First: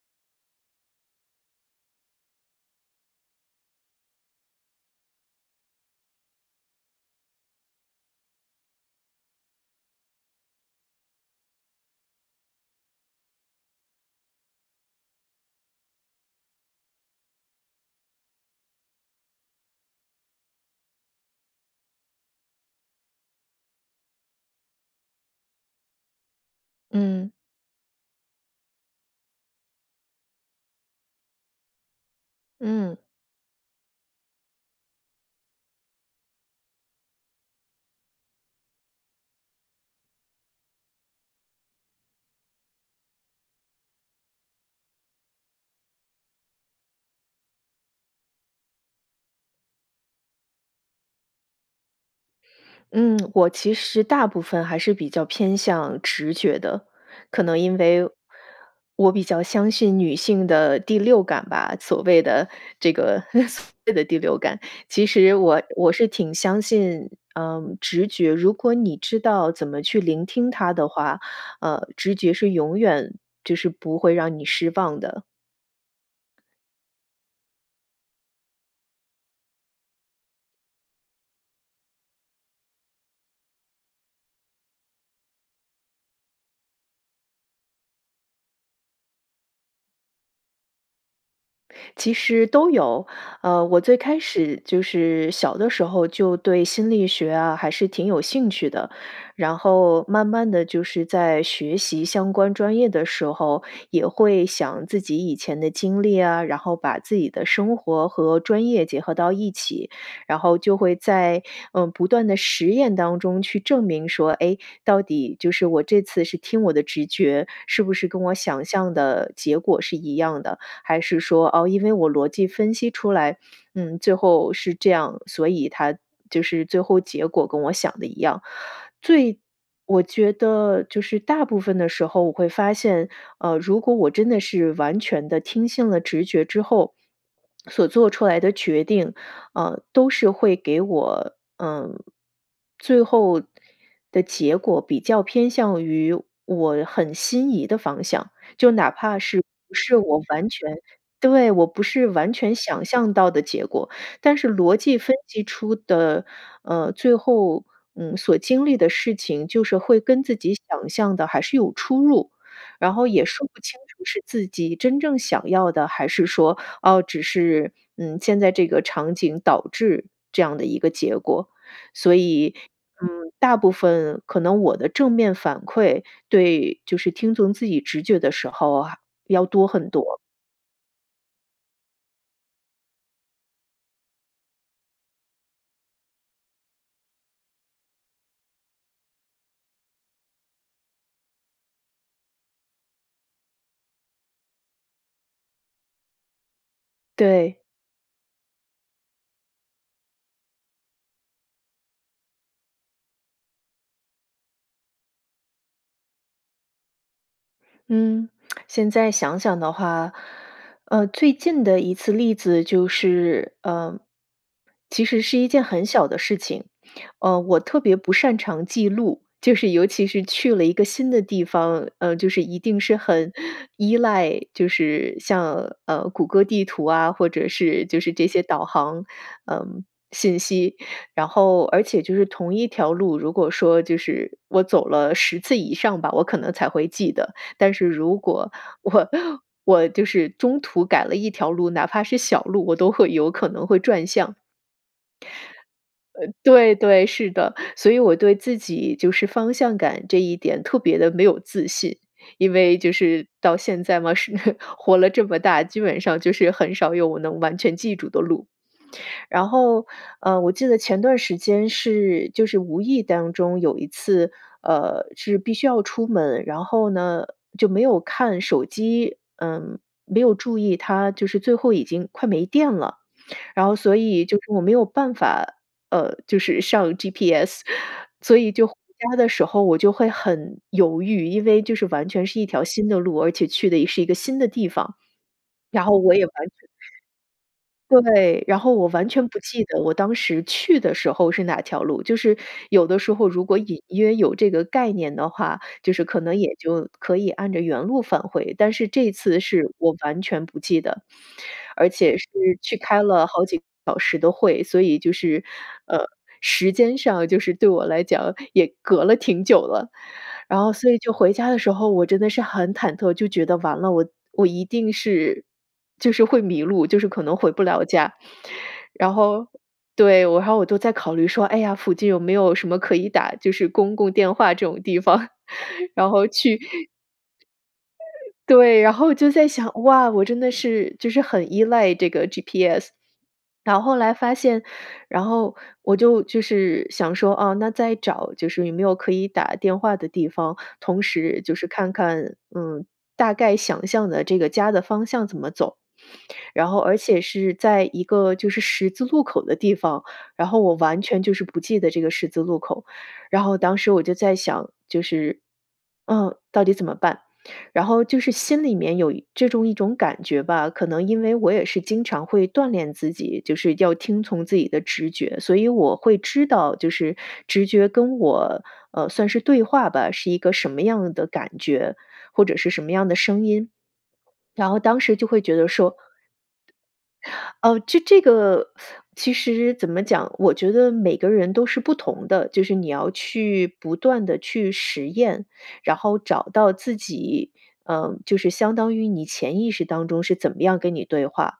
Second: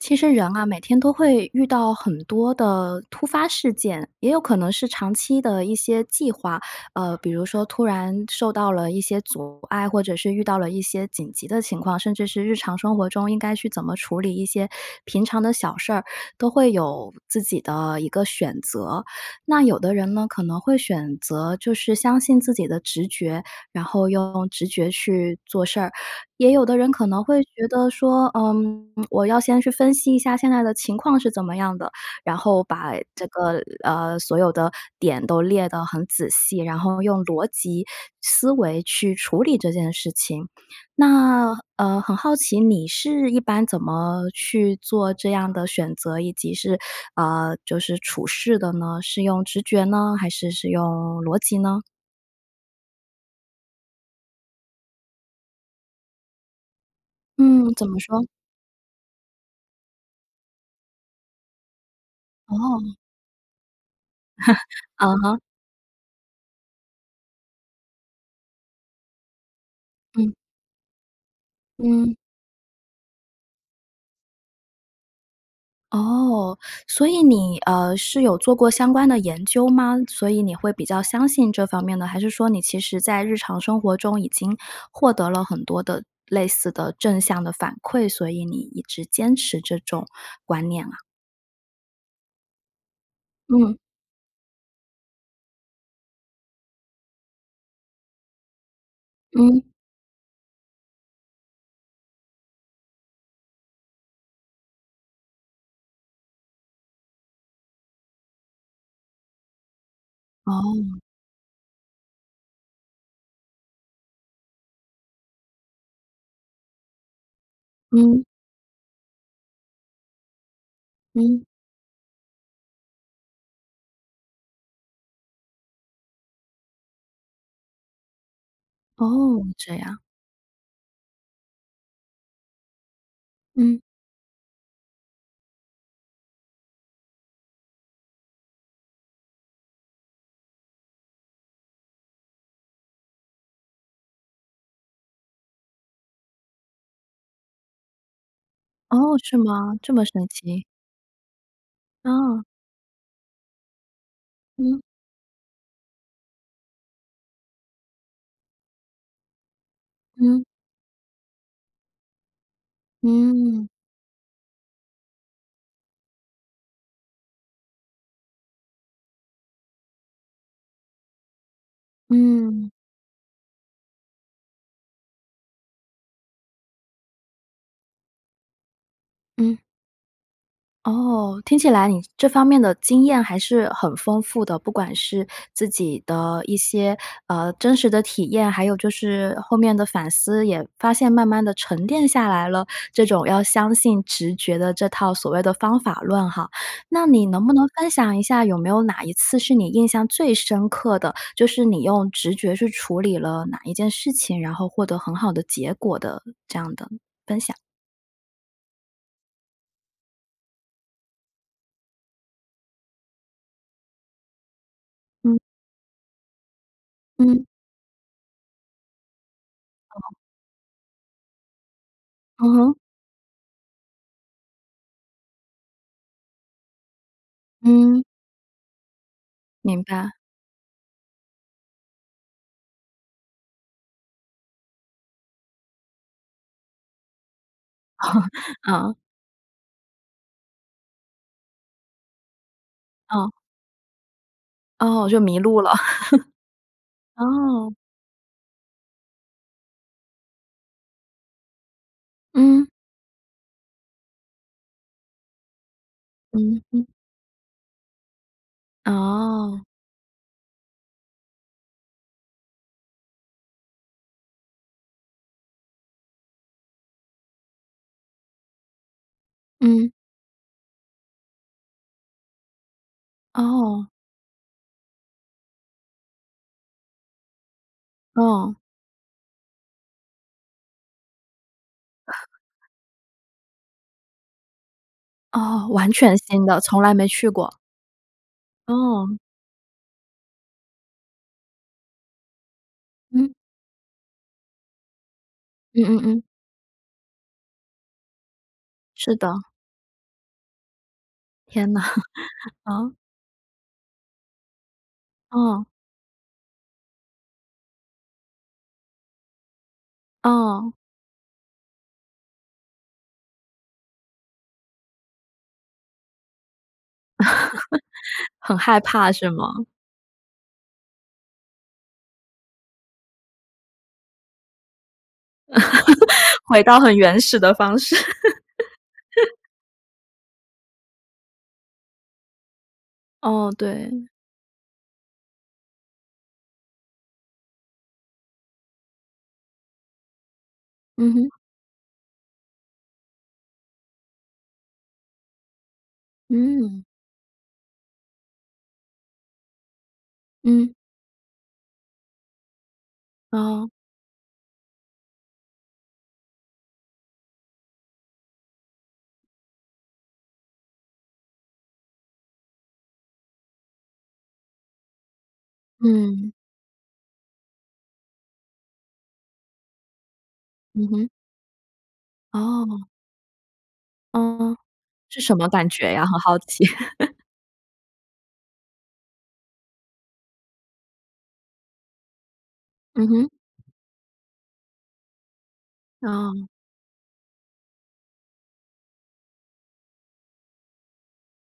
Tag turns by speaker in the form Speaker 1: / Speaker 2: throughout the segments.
Speaker 1: 其实人啊，每天都会遇到很多的突发事件，也有可能是长期的一些计划。呃，比如说突然受到了一些阻碍，或者是遇到了一些紧急的情况，甚至是日常生活中应该去怎么处理一些平常的小事儿，都会有自己的一个选择。那有的人呢，可能会选择就是相信自己的直觉，然后用直觉去做事儿，也有的人可能
Speaker 2: 嗯。
Speaker 1: 会觉得说，嗯，我要先去分析一下现在的情况是怎么样的？然后把
Speaker 2: 嗯。
Speaker 1: 这个呃，所有的点都列的很仔细，然后用逻辑思维去处理这件事情。那呃，很好奇你是一般怎么去做这样的选择，以及是呃，就是处事的呢，是用直觉呢，还是是用逻辑呢？
Speaker 2: 嗯，我其实大部分还是比较偏向直觉的。可能
Speaker 1: 嗯，
Speaker 2: 因
Speaker 1: 怎么
Speaker 2: 为
Speaker 1: 说？
Speaker 2: 我比较相信女性的第六感吧，所谓的这
Speaker 1: 哦。
Speaker 2: 个 所谓的第六 感。其
Speaker 1: 嗯
Speaker 2: 实
Speaker 1: 哼。
Speaker 2: 我我是挺相信嗯直觉，如果你知道怎么去聆
Speaker 1: 嗯。
Speaker 2: 听它的话，呃，直
Speaker 1: 嗯。
Speaker 2: 觉是永远就是不会让你失望的。
Speaker 1: 哦。所以你，呃，是有做过相关的研究吗？所以你会比较相信这方面呢，还是说你其实在日常生活中已经获得了很多的、类似的正向的反馈，所以你一直坚持这种观念啊？
Speaker 2: 其实都有，呃，
Speaker 1: 嗯。
Speaker 2: 我最开始就是小的时候就对心理学啊，还是挺有兴趣的。然
Speaker 1: 嗯。
Speaker 2: 后慢慢地就是在学习相关专业的时候，也会想自己以前的经历啊，然后把自己的生活和专业结合到一起。然后就会
Speaker 1: 哦。
Speaker 2: 在，嗯，不断的实验当中去证明说，哎，到底，就是我这次是听我的直觉，是不是跟
Speaker 1: 嗯。
Speaker 2: 我想象的结果是一样的。还是
Speaker 1: 嗯。
Speaker 2: 说哦，因为我逻辑分析出来，嗯，最后是这样，所以它就是最后结果跟我想得一样。最
Speaker 1: 哦，这样。
Speaker 2: 我觉得，就是大部分的时候我会发现，呃，如
Speaker 1: 嗯。
Speaker 2: 果我真的是完全地听信了直觉之后 所做出来的决定，呃，都是会给我，呃，最后的结果比较偏向于我很心仪的方向。就哪
Speaker 1: 哦，
Speaker 2: 怕
Speaker 1: 是
Speaker 2: 是不
Speaker 1: 吗？这
Speaker 2: 是
Speaker 1: 么
Speaker 2: 我
Speaker 1: 神
Speaker 2: 完
Speaker 1: 奇。
Speaker 2: 全对，我不是完
Speaker 1: 啊。
Speaker 2: 全想象到的结果，但是逻
Speaker 1: 嗯。
Speaker 2: 辑分析出的，呃，最后，嗯，所经历的事情，就是会跟自
Speaker 1: 嗯。
Speaker 2: 己想象的还是有出入，然后也说不
Speaker 1: 嗯。
Speaker 2: 清楚是自己真正想要的，还是说，哦，只是嗯，现在这个场景导致这样的一个结果。所以
Speaker 1: 嗯。
Speaker 2: 嗯，大部分可能我的正面反馈对，就是听从自己直觉的时候，还要
Speaker 1: 嗯。
Speaker 2: 多很多。
Speaker 1: 哦，听起来你这方面的经验还是很丰富的，不管是自己的一些，呃，真实的体验，还有就是后面的反思也发现慢慢地沉淀下来了。这种要相信直觉的这套所谓的方法论哈。那你能不
Speaker 2: 对。
Speaker 1: 能分享一下有没有哪一次是你印象最深刻的，就是你用直觉去处理了哪一件事情，然后获得很好的结果的这样的分享？
Speaker 2: 嗯，现在想想的话，呃，最近的一次例子就是，呃，其实
Speaker 1: 嗯。
Speaker 2: 是一件很小的事情。呃，
Speaker 1: 嗯。
Speaker 2: 我特别不擅长记录，就是尤其
Speaker 1: 哦。
Speaker 2: 是去了一个新的地方，呃，就是
Speaker 1: 嗯
Speaker 2: 一
Speaker 1: 哼。
Speaker 2: 定是很依赖，就是像呃谷歌地图啊，或者是就
Speaker 1: 嗯。
Speaker 2: 是这些导航呃
Speaker 1: 明白。
Speaker 2: 信息，然后而且就是同一条路，如果说就是我走了10次以上吧，我可能才会记得。但是如果
Speaker 1: 啊。
Speaker 2: 我我就是中途改了一条路，哪怕是小路，我都会
Speaker 1: 嗯。
Speaker 2: 有可能会转向。
Speaker 1: 哦，就迷路了。
Speaker 2: 呃，对对，是的，
Speaker 1: 哦。
Speaker 2: 所以我对自己就是方向感这一点特别地没有自信。因
Speaker 1: 嗯。
Speaker 2: 为就是到现在嘛，是活了这么大，基本上就是
Speaker 1: 嗯，
Speaker 2: 很
Speaker 1: 嗯。
Speaker 2: 少有我能完全记住的路。然
Speaker 1: 哦。
Speaker 2: 后呃我记得前段时间是就是无意当中有一次呃是必须要出门，然后呢就没有看手机，嗯，
Speaker 1: 嗯。
Speaker 2: 没有注意它就是最后已经快没电了。然后
Speaker 1: 哦。
Speaker 2: 所以就是我没有办法，呃，就是上 GPS，所以
Speaker 1: 哦。
Speaker 2: 就回家的时候我就会很犹豫，因为就是完全是一条 新的路，而且去的也是一个新的地方，
Speaker 1: 哦，
Speaker 2: 然
Speaker 1: 完
Speaker 2: 后我
Speaker 1: 全
Speaker 2: 也完
Speaker 1: 新
Speaker 2: 全
Speaker 1: 的，从来没去过。
Speaker 2: 对，然后我完
Speaker 1: 哦。
Speaker 2: 全不记得我当时去的时候是哪条路，就是有的时候
Speaker 1: 嗯。
Speaker 2: 如果隐约有这个概念的话，
Speaker 1: 嗯
Speaker 2: 就
Speaker 1: 嗯
Speaker 2: 是可
Speaker 1: 嗯。
Speaker 2: 能也就可以按着原路返回，但是这
Speaker 1: 是的。
Speaker 2: 次是我完全不记得，
Speaker 1: 天哪，
Speaker 2: 而且是去
Speaker 1: 嗯。
Speaker 2: 开了好几个小时的会，所以就是
Speaker 1: 哦。
Speaker 2: 呃，时间上就是对我来讲也隔了挺久了。然
Speaker 1: 哦。
Speaker 2: 后所以就回家的时候，我真的是很忐忑，就觉得完了，我我一定是，就是会迷路，就是可能回不了家。
Speaker 1: 很害怕
Speaker 2: 然
Speaker 1: 是
Speaker 2: 后
Speaker 1: 吗？
Speaker 2: 对，我还我都在考虑说，哎呀，附近有没有什么可以打，就是公共电话这种地方，然后 去
Speaker 1: 回到很原始的方式。
Speaker 2: 对，然后我就 在想，哇，我真的是就是很依赖这个 GPS。
Speaker 1: 哦，
Speaker 2: 然后后
Speaker 1: 对。
Speaker 2: 来发现，然后我就就是想说，啊，那再找就是有没有可以打电话的地方，同
Speaker 1: 嗯哼。
Speaker 2: 时就是看看嗯，大概想象的这个家的方向怎么走。然后
Speaker 1: 嗯。
Speaker 2: 而且是在一个就是十字路口的地方，然后
Speaker 1: 嗯。
Speaker 2: 我完全就是不记得这个十字路口，然后
Speaker 1: 哦。
Speaker 2: 当时我就在想就是嗯，到底怎么办？然后就是心里面有这种一种感觉吧，可能因为我也是经常会锻炼自己，就是要听从自己的直觉，所以我会
Speaker 1: 嗯。
Speaker 2: 知道就是直觉跟我呃算是对话吧，是一个什么
Speaker 1: 嗯哼。
Speaker 2: 样的感觉，或者是什
Speaker 1: 哦。
Speaker 2: 么样的声音，
Speaker 1: 嗯，
Speaker 2: 然后当时
Speaker 1: 是
Speaker 2: 就
Speaker 1: 什
Speaker 2: 会
Speaker 1: 么
Speaker 2: 觉得
Speaker 1: 感觉
Speaker 2: 说
Speaker 1: 呀？很好奇。
Speaker 2: 呃，这这个其实怎么讲，我觉得每个人都是不同的，就是你
Speaker 1: 嗯
Speaker 2: 要
Speaker 1: 哼。
Speaker 2: 去不断地去实验，然后找
Speaker 1: 哦。
Speaker 2: 到自己。呃，就是相当于你潜意识当中是怎么样跟你对话，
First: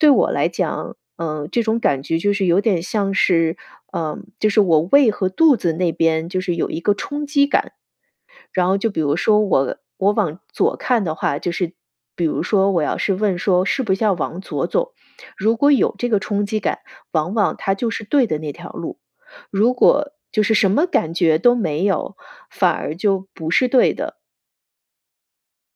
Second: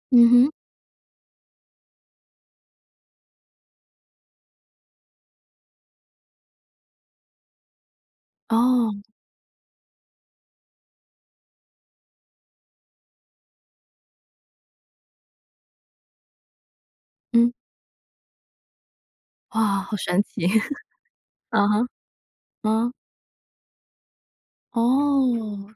Speaker 2: 对我
Speaker 1: 嗯
Speaker 2: 来
Speaker 1: 哼。
Speaker 2: 讲，嗯，这种感觉就是有点像是，呃，就是我胃和肚子那边就是有一个冲击感。然后就
Speaker 1: 哦。
Speaker 2: 比如说我我往左看的话，就是比如说我要是问说是不是要往左走，如果有这个冲击感，往
Speaker 1: 嗯。
Speaker 2: 往它就是对的那条路，如
Speaker 1: 哇，好
Speaker 2: 果
Speaker 1: 神
Speaker 2: 就
Speaker 1: 奇。
Speaker 2: 是什么感觉都
Speaker 1: 嗯
Speaker 2: 没
Speaker 1: 哼，
Speaker 2: 有，反
Speaker 1: 嗯。
Speaker 2: 而就不是对的。
Speaker 1: 哦，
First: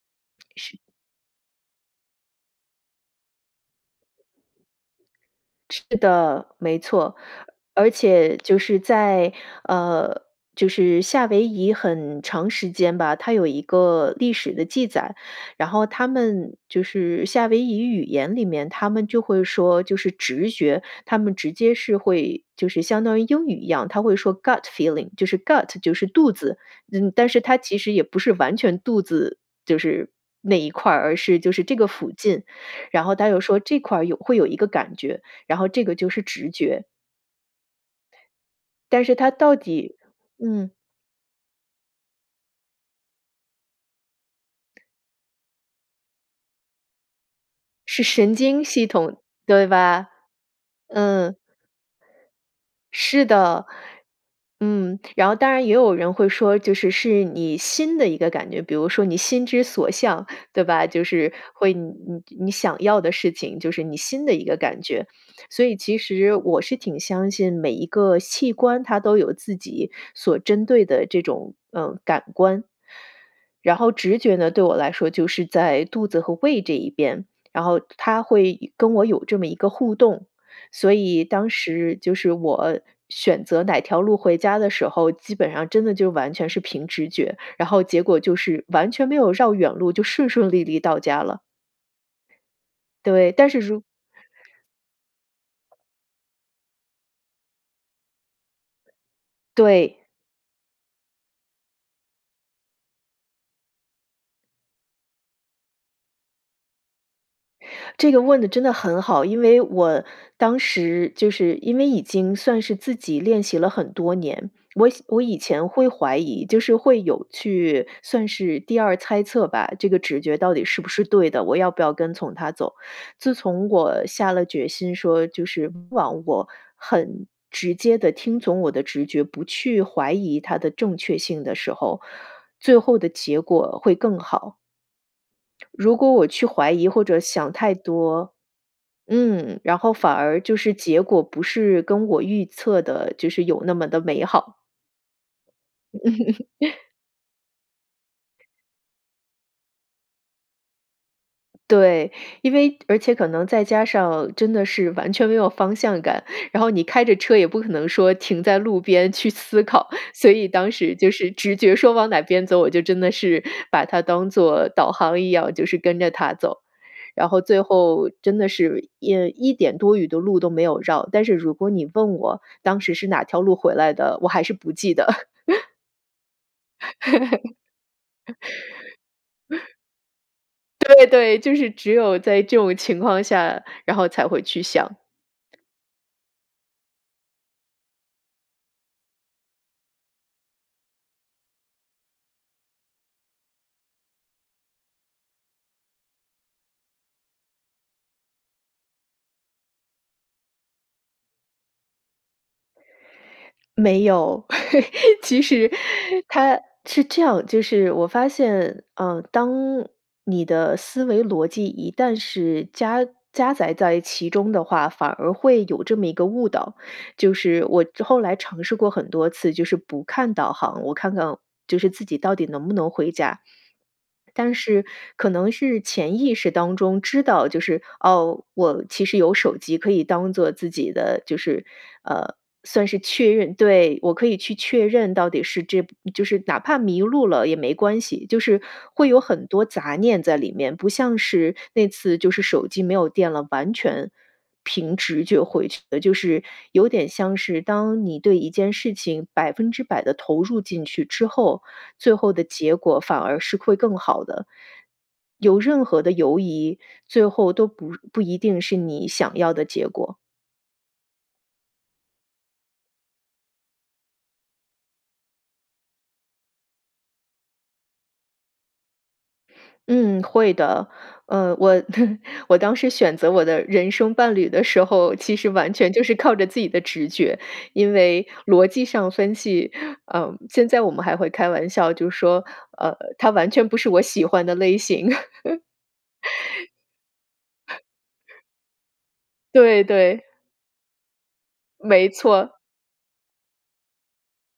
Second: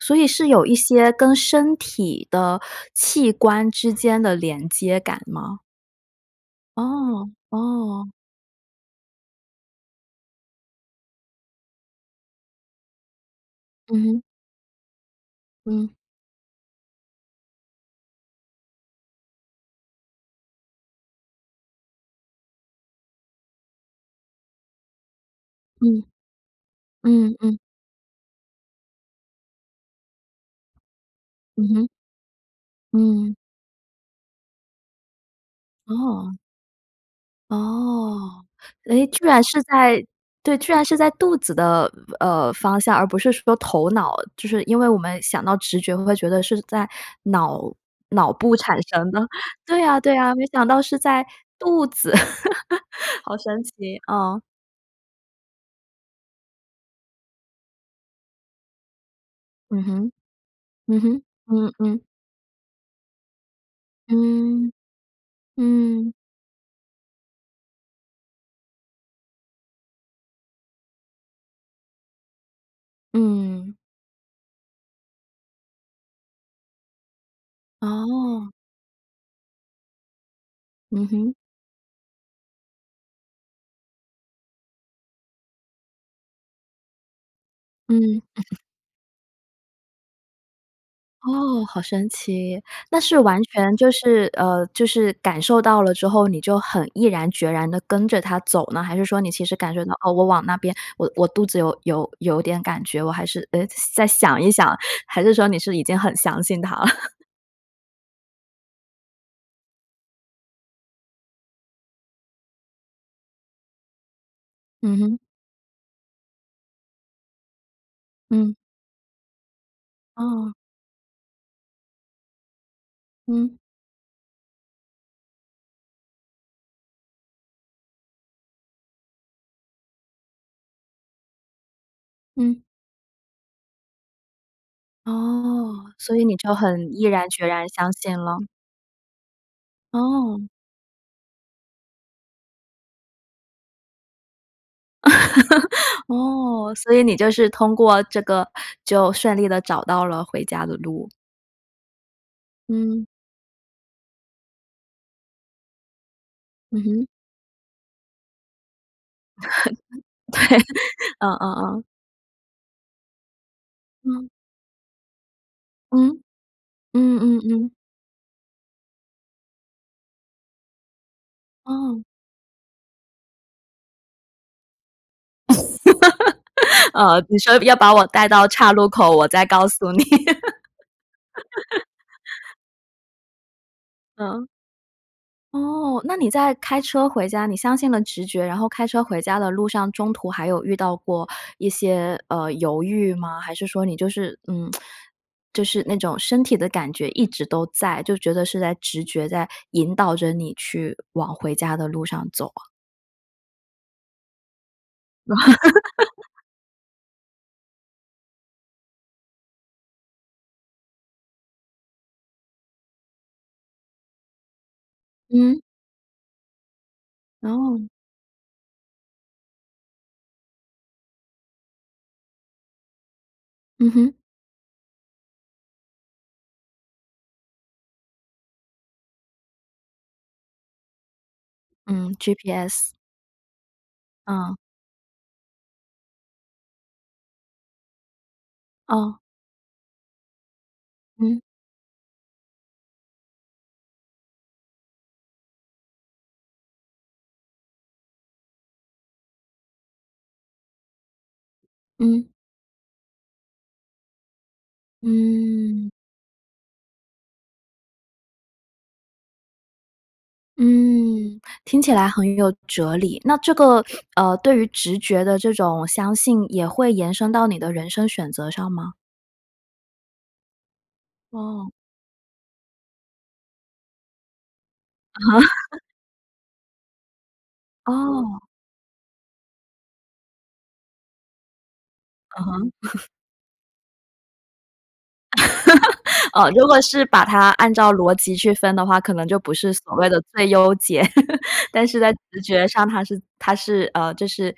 Speaker 1: 所以是有一
Speaker 2: 是。
Speaker 1: 些跟身体的器官之间的连接感吗？
Speaker 2: 是的，没错。
Speaker 1: 哦，
Speaker 2: 而
Speaker 1: 哦。
Speaker 2: 且就是在呃，就是夏威夷很长时间吧，它有一个
Speaker 1: 嗯。
Speaker 2: 历史的记载，然后
Speaker 1: 嗯。
Speaker 2: 它们就是夏威夷语言里面，它们就会说，就是直觉，它们直接是会，就是相当于英语一样，它会说 gut feeling，就是 gut，就
Speaker 1: 嗯，
Speaker 2: 是肚子，嗯，但
Speaker 1: 嗯
Speaker 2: 是它
Speaker 1: 嗯。
Speaker 2: 其实也不是完全肚子，就是那一块儿，而是就是
Speaker 1: 嗯
Speaker 2: 这个
Speaker 1: 哼。
Speaker 2: 附近。然后，它
Speaker 1: 嗯。
Speaker 2: 又说这块儿有会有一个感觉，然后这个就是
Speaker 1: 哦。
Speaker 2: 直觉。
Speaker 1: 哦。
Speaker 2: 但
Speaker 1: 诶，
Speaker 2: 是
Speaker 1: 居
Speaker 2: 它
Speaker 1: 然
Speaker 2: 到
Speaker 1: 是
Speaker 2: 底
Speaker 1: 在对，
Speaker 2: 嗯。
Speaker 1: 居然是在肚子的呃，方向，而不是说头脑，就是因为我们想到直觉会觉得是在脑
Speaker 2: 是
Speaker 1: 脑
Speaker 2: 神
Speaker 1: 部
Speaker 2: 经
Speaker 1: 产
Speaker 2: 系
Speaker 1: 生
Speaker 2: 统，
Speaker 1: 的，
Speaker 2: 对
Speaker 1: 对啊，
Speaker 2: 吧？
Speaker 1: 对啊，没想到是在
Speaker 2: 嗯。
Speaker 1: 肚子。
Speaker 2: 是
Speaker 1: 好神
Speaker 2: 的，
Speaker 1: 奇，啊。
Speaker 2: 嗯。然后当然也有人会说，就是是你心的一个感觉，比如说你心之
Speaker 1: 嗯
Speaker 2: 所
Speaker 1: 哼。
Speaker 2: 向，对吧？
Speaker 1: 嗯
Speaker 2: 就
Speaker 1: 哼。
Speaker 2: 是
Speaker 1: 嗯，
Speaker 2: 会你
Speaker 1: 嗯。
Speaker 2: 你你想要的事情，就是你心的一个
Speaker 1: 嗯，
Speaker 2: 感觉。所以其
Speaker 1: 嗯。
Speaker 2: 实我是挺相信每一个器官它都有自己所针对的这种呃，感官。
Speaker 1: 嗯。
Speaker 2: 然后直觉呢，对我来说就是在肚子和胃这一边，然后它
Speaker 1: 哦。
Speaker 2: 会跟我有这么一个互动，所
Speaker 1: 嗯
Speaker 2: 以
Speaker 1: 哼。
Speaker 2: 当时就是我选择哪条路回家的时候，基本上真的就完全是凭直觉，然后结果
Speaker 1: 嗯。
Speaker 2: 就是完全没有绕远路，就顺顺利利到家了。
Speaker 1: 哦，好神奇，那是
Speaker 2: 对，
Speaker 1: 完
Speaker 2: 但是
Speaker 1: 全
Speaker 2: 如
Speaker 1: 就是呃，就是感受到了之后，你就很毅然决然地跟着它走呢？还是说你其实感受到，
Speaker 2: 对。
Speaker 1: 哦，我往那边，我我肚子有有有点感觉。我还是呃，再想一想？还是说你是已经很相信它了？
Speaker 2: 这个问得真的很好。因为我当时就是因为已经算是自己练习了很多年，我
Speaker 1: 嗯哼。
Speaker 2: 我以前会怀疑，就是会有去算
Speaker 1: 嗯。
Speaker 2: 是第二猜测吧，这个直觉
Speaker 1: 哦。
Speaker 2: 到底是不是对的，我要不要跟从它走。自
Speaker 1: 嗯。
Speaker 2: 从我下了决心说，就是忘我-很直接地听从我的直觉，不去怀疑它的正确性的时候，
Speaker 1: 嗯。
Speaker 2: 最后的结果会更好。
Speaker 1: 哦，
Speaker 2: 如果
Speaker 1: 所以
Speaker 2: 我
Speaker 1: 你
Speaker 2: 去
Speaker 1: 就
Speaker 2: 怀疑
Speaker 1: 很毅
Speaker 2: 或者
Speaker 1: 然决
Speaker 2: 想
Speaker 1: 然
Speaker 2: 太
Speaker 1: 相信
Speaker 2: 多，
Speaker 1: 了。
Speaker 2: 嗯，然后反而
Speaker 1: 哦。
Speaker 2: 就是结果不是跟我预测的，就是有那么地美好。
Speaker 1: 哦，所以你就是通过这个，就顺利地找到了回家的路。
Speaker 2: 对，因为而
Speaker 1: 嗯。
Speaker 2: 且可能再加上真的是完全没有方向感，然后
Speaker 1: 嗯
Speaker 2: 你开
Speaker 1: 哼。
Speaker 2: 着车也不可能说停在路边去思考。所以当时
Speaker 1: 对，
Speaker 2: 就是
Speaker 1: 嗯嗯
Speaker 2: 直觉
Speaker 1: 嗯。
Speaker 2: 说往哪边走，我就真的是把它
Speaker 1: 嗯。
Speaker 2: 当做导航一样，就是跟着
Speaker 1: 嗯？
Speaker 2: 它走。
Speaker 1: 嗯
Speaker 2: 然
Speaker 1: 嗯
Speaker 2: 后最
Speaker 1: 嗯。
Speaker 2: 后真的是一一点多余的路都没有绕。但是如果你
Speaker 1: 哦。
Speaker 2: 问我当时是哪条路回来的，我还是不记得。
Speaker 1: 呃，你说要把我带到岔路口，我再告 诉你。
Speaker 2: 对对，就是只有在 这种情况下，然后才会
Speaker 1: 嗯？
Speaker 2: 去想。
Speaker 1: 哦，那你在开车回家你相信了直觉，然后开车回家的路上中途还有遇到过一些，呃，犹豫吗？还是说你就是嗯，就是那种身体的感觉一直都在，就觉得是在直觉在引导着你去，往回家的路上走啊？
Speaker 2: 没有。其实 它是这样，就是我发现，呃，当你的思维逻辑一旦是加加载在其中的话，反而
Speaker 1: 嗯。
Speaker 2: 会有这么一个误导，就是
Speaker 1: 哦。
Speaker 2: 我后来尝试过很多次，就是不看导航，我看看就是自己到底能不能回家。
Speaker 1: 嗯哼。
Speaker 2: 但是可能是潜意识当中知道，就是，噢，我其实有手机可以当做自己的，就是，
Speaker 1: 嗯
Speaker 2: 呃，算
Speaker 1: ，GPS。
Speaker 2: 是确认对，我可以去
Speaker 1: 哦。
Speaker 2: 确认到底是这，就是哪怕迷路了也没关系，就是会
Speaker 1: 哦。
Speaker 2: 有很多杂念在里面，不像
Speaker 1: 嗯。
Speaker 2: 是那次就是手机没有电了，完全，凭直觉回去的。就是有点像是当你对一件事情百分之百地投入进去之后，最
Speaker 1: 嗯。
Speaker 2: 后的结果反而是会更好的。有任
Speaker 1: 嗯。
Speaker 2: 何的犹疑，最后都不不一定是你想要的结果。
Speaker 1: 嗯。听起来很有哲理，那这个，呃，对于直觉的这种相信也会延伸到你的人生选择上吗？
Speaker 2: 嗯，会的。呃，
Speaker 1: 哦。
Speaker 2: 我 我当时选择我的人生伴侣的时候，其实完
Speaker 1: 啊。
Speaker 2: 全就是靠着自己的直觉。因为
Speaker 1: 哦。
Speaker 2: 逻辑上分析，嗯，现在我们还会开玩笑，就
Speaker 1: 嗯
Speaker 2: 说，
Speaker 1: 哼。
Speaker 2: 呃，他完全不是我喜欢的类型。
Speaker 1: 哦，如果是把它按照逻辑去分的话，可能就不是
Speaker 2: 对，
Speaker 1: 所谓的
Speaker 2: 对。
Speaker 1: 最优解。但是
Speaker 2: 没
Speaker 1: 在直
Speaker 2: 错。
Speaker 1: 觉上它是它是呃，就是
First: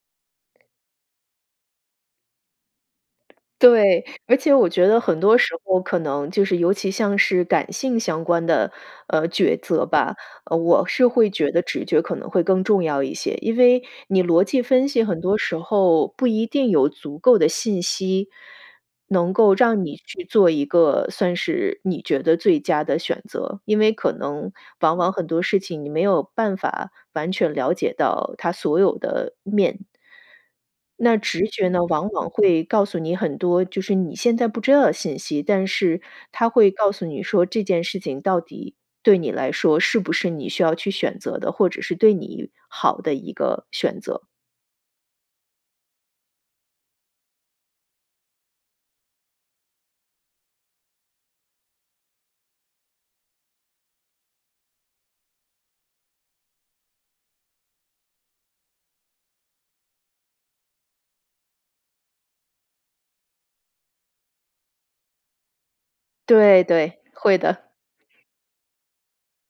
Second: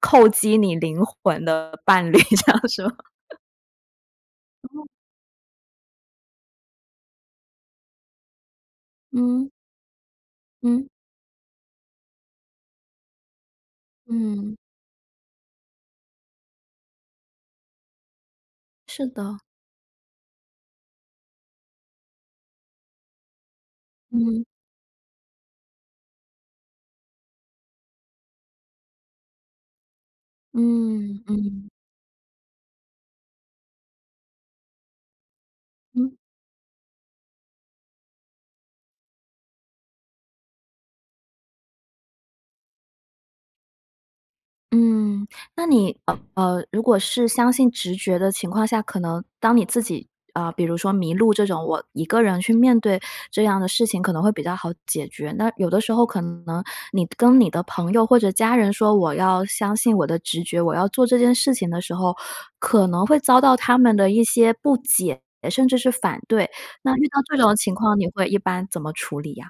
Speaker 1: 扣击你灵魂的伴侣这样，是吗？
Speaker 2: 对，而且我觉
Speaker 1: [unintelligible]
Speaker 2: 得很多时候可能就是尤其像是感性相关的，呃，
Speaker 1: 嗯。
Speaker 2: 抉择吧，呃，我
Speaker 1: 嗯。
Speaker 2: 是会觉得直觉可能会更重要一些。因为你逻
Speaker 1: 嗯。
Speaker 2: 辑分析很多时候不一定有足够的信息，
Speaker 1: 是
Speaker 2: 能
Speaker 1: 的。
Speaker 2: 够让你去做一个算是你觉得最佳的选择。因为可
Speaker 1: 嗯。
Speaker 2: 能往往很多事情你没有办法完全了解到它所有的面。那
Speaker 1: 嗯，
Speaker 2: 直
Speaker 1: 嗯。
Speaker 2: 觉呢，往往会告诉你很多，就是你现在不知道的信息，但是
Speaker 1: 嗯。
Speaker 2: 它会告诉你说这件事情到底对你来说是不是你需要去选择的，或者是对你好的一个选择。
Speaker 1: 嗯，那你呃，呃，如果是相信直觉的情况下，可能当你自己，呃，比如说迷路这种，我一个人去面对这样的事情可能会比较好解决。那有的时候可能你跟你的朋友或者家人说我要相信我的直觉，我要做这件事情的时候，可能会遭到他们的一些不解，甚至是反对。
Speaker 2: 对，对，
Speaker 1: 那遇到这
Speaker 2: 会
Speaker 1: 种
Speaker 2: 的。
Speaker 1: 情况你会一般怎么处理啊？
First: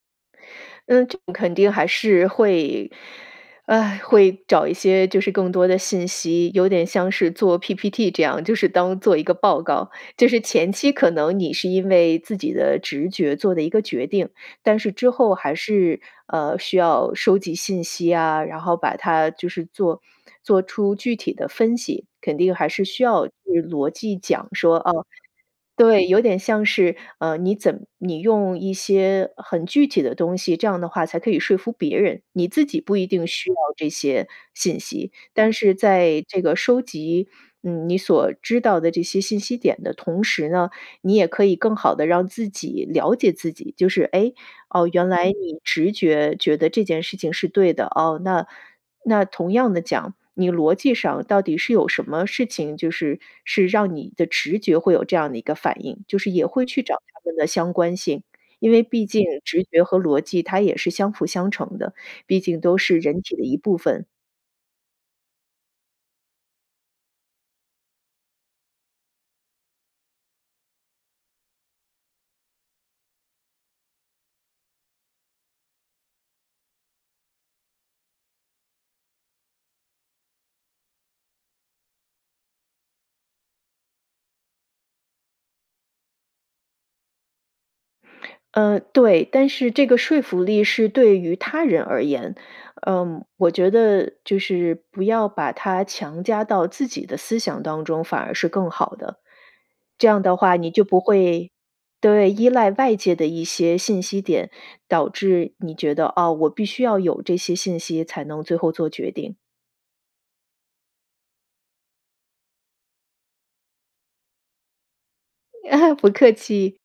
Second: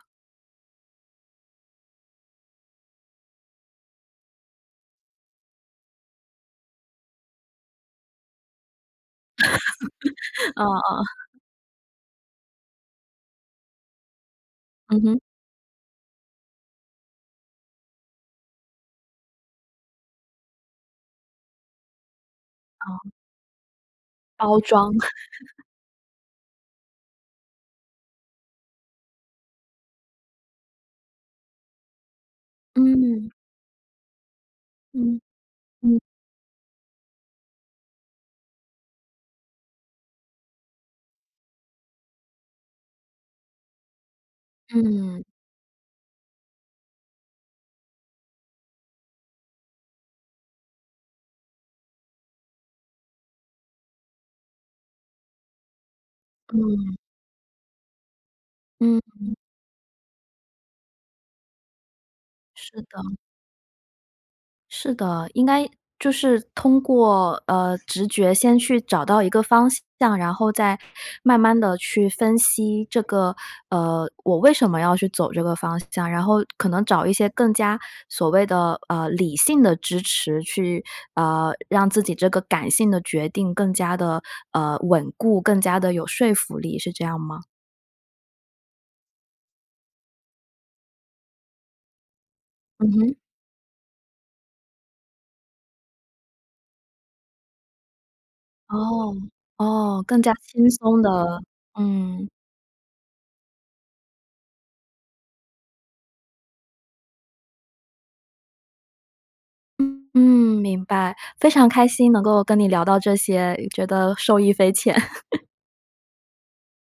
Speaker 2: 嗯，这个肯定还是会 啊，会找一些就是更多的信息。有点像是做 PPT，这样就是当做一个报告。就是
Speaker 1: 哦，
Speaker 2: 前期
Speaker 1: 哦。
Speaker 2: 可能你是因为自己的直觉做的一个决定，但是
Speaker 1: 嗯
Speaker 2: 之
Speaker 1: 哼。
Speaker 2: 后还是呃，需要收集信息啊，然后把它就是做做出具体的分析，肯定还是需
Speaker 1: 哦。
Speaker 2: 要去逻辑讲
Speaker 1: 包
Speaker 2: 说
Speaker 1: 装。
Speaker 2: 啊 对，有点像是呃，你怎你用一些很具体的东西，这样的话才可以说服别人。你自己不一定
Speaker 1: 嗯。
Speaker 2: 需要这些信息，
Speaker 1: 嗯，
Speaker 2: 但是
Speaker 1: 嗯。
Speaker 2: 在这个收集嗯，你所知道的这些信息点的同时呢，你也可以更好地让自己了解自己。就是哎，哦，原
Speaker 1: 嗯。
Speaker 2: 来你直觉觉得这件事情是对的哦。那那同样的讲，你逻辑上到底是有什么事情，就是是让你的直觉会有这样的一个反应？就是也会去
Speaker 1: 嗯。
Speaker 2: 找他们的相关性，因为毕竟
Speaker 1: 嗯。
Speaker 2: 直觉和逻辑它也是相辅相成的，毕竟都
Speaker 1: 是
Speaker 2: 是
Speaker 1: 的。
Speaker 2: 人体的一部分。
Speaker 1: 是的，应该就是通过呃，直觉先去找到一个方向。然后再慢慢地去分析这个呃，我为什么要去走这个方向？然后可能找一些更加所谓的呃，理性的支持去呃，让自己这个感性的决定更加地呃，稳固，更加地有说服力，是这样吗？
Speaker 2: 嗯，对，但是这个说服力是对于他人而言。
Speaker 1: 嗯哼。
Speaker 2: 呃，我觉得就是不要把它强加到自己的思想当中，反而是更好
Speaker 1: 哦，
Speaker 2: 的。
Speaker 1: 哦，
Speaker 2: 这
Speaker 1: 更
Speaker 2: 样
Speaker 1: 加
Speaker 2: 的话，
Speaker 1: 轻
Speaker 2: 你就不
Speaker 1: 松地，
Speaker 2: 会
Speaker 1: 嗯。
Speaker 2: 对，依赖外界的一些信息点，导致你觉得，哦，我必须要有这些信息才能最后做决定。
Speaker 1: 嗯，明白，非常开心能够跟你聊到这些，觉得受益匪浅。
Speaker 2: 不客气。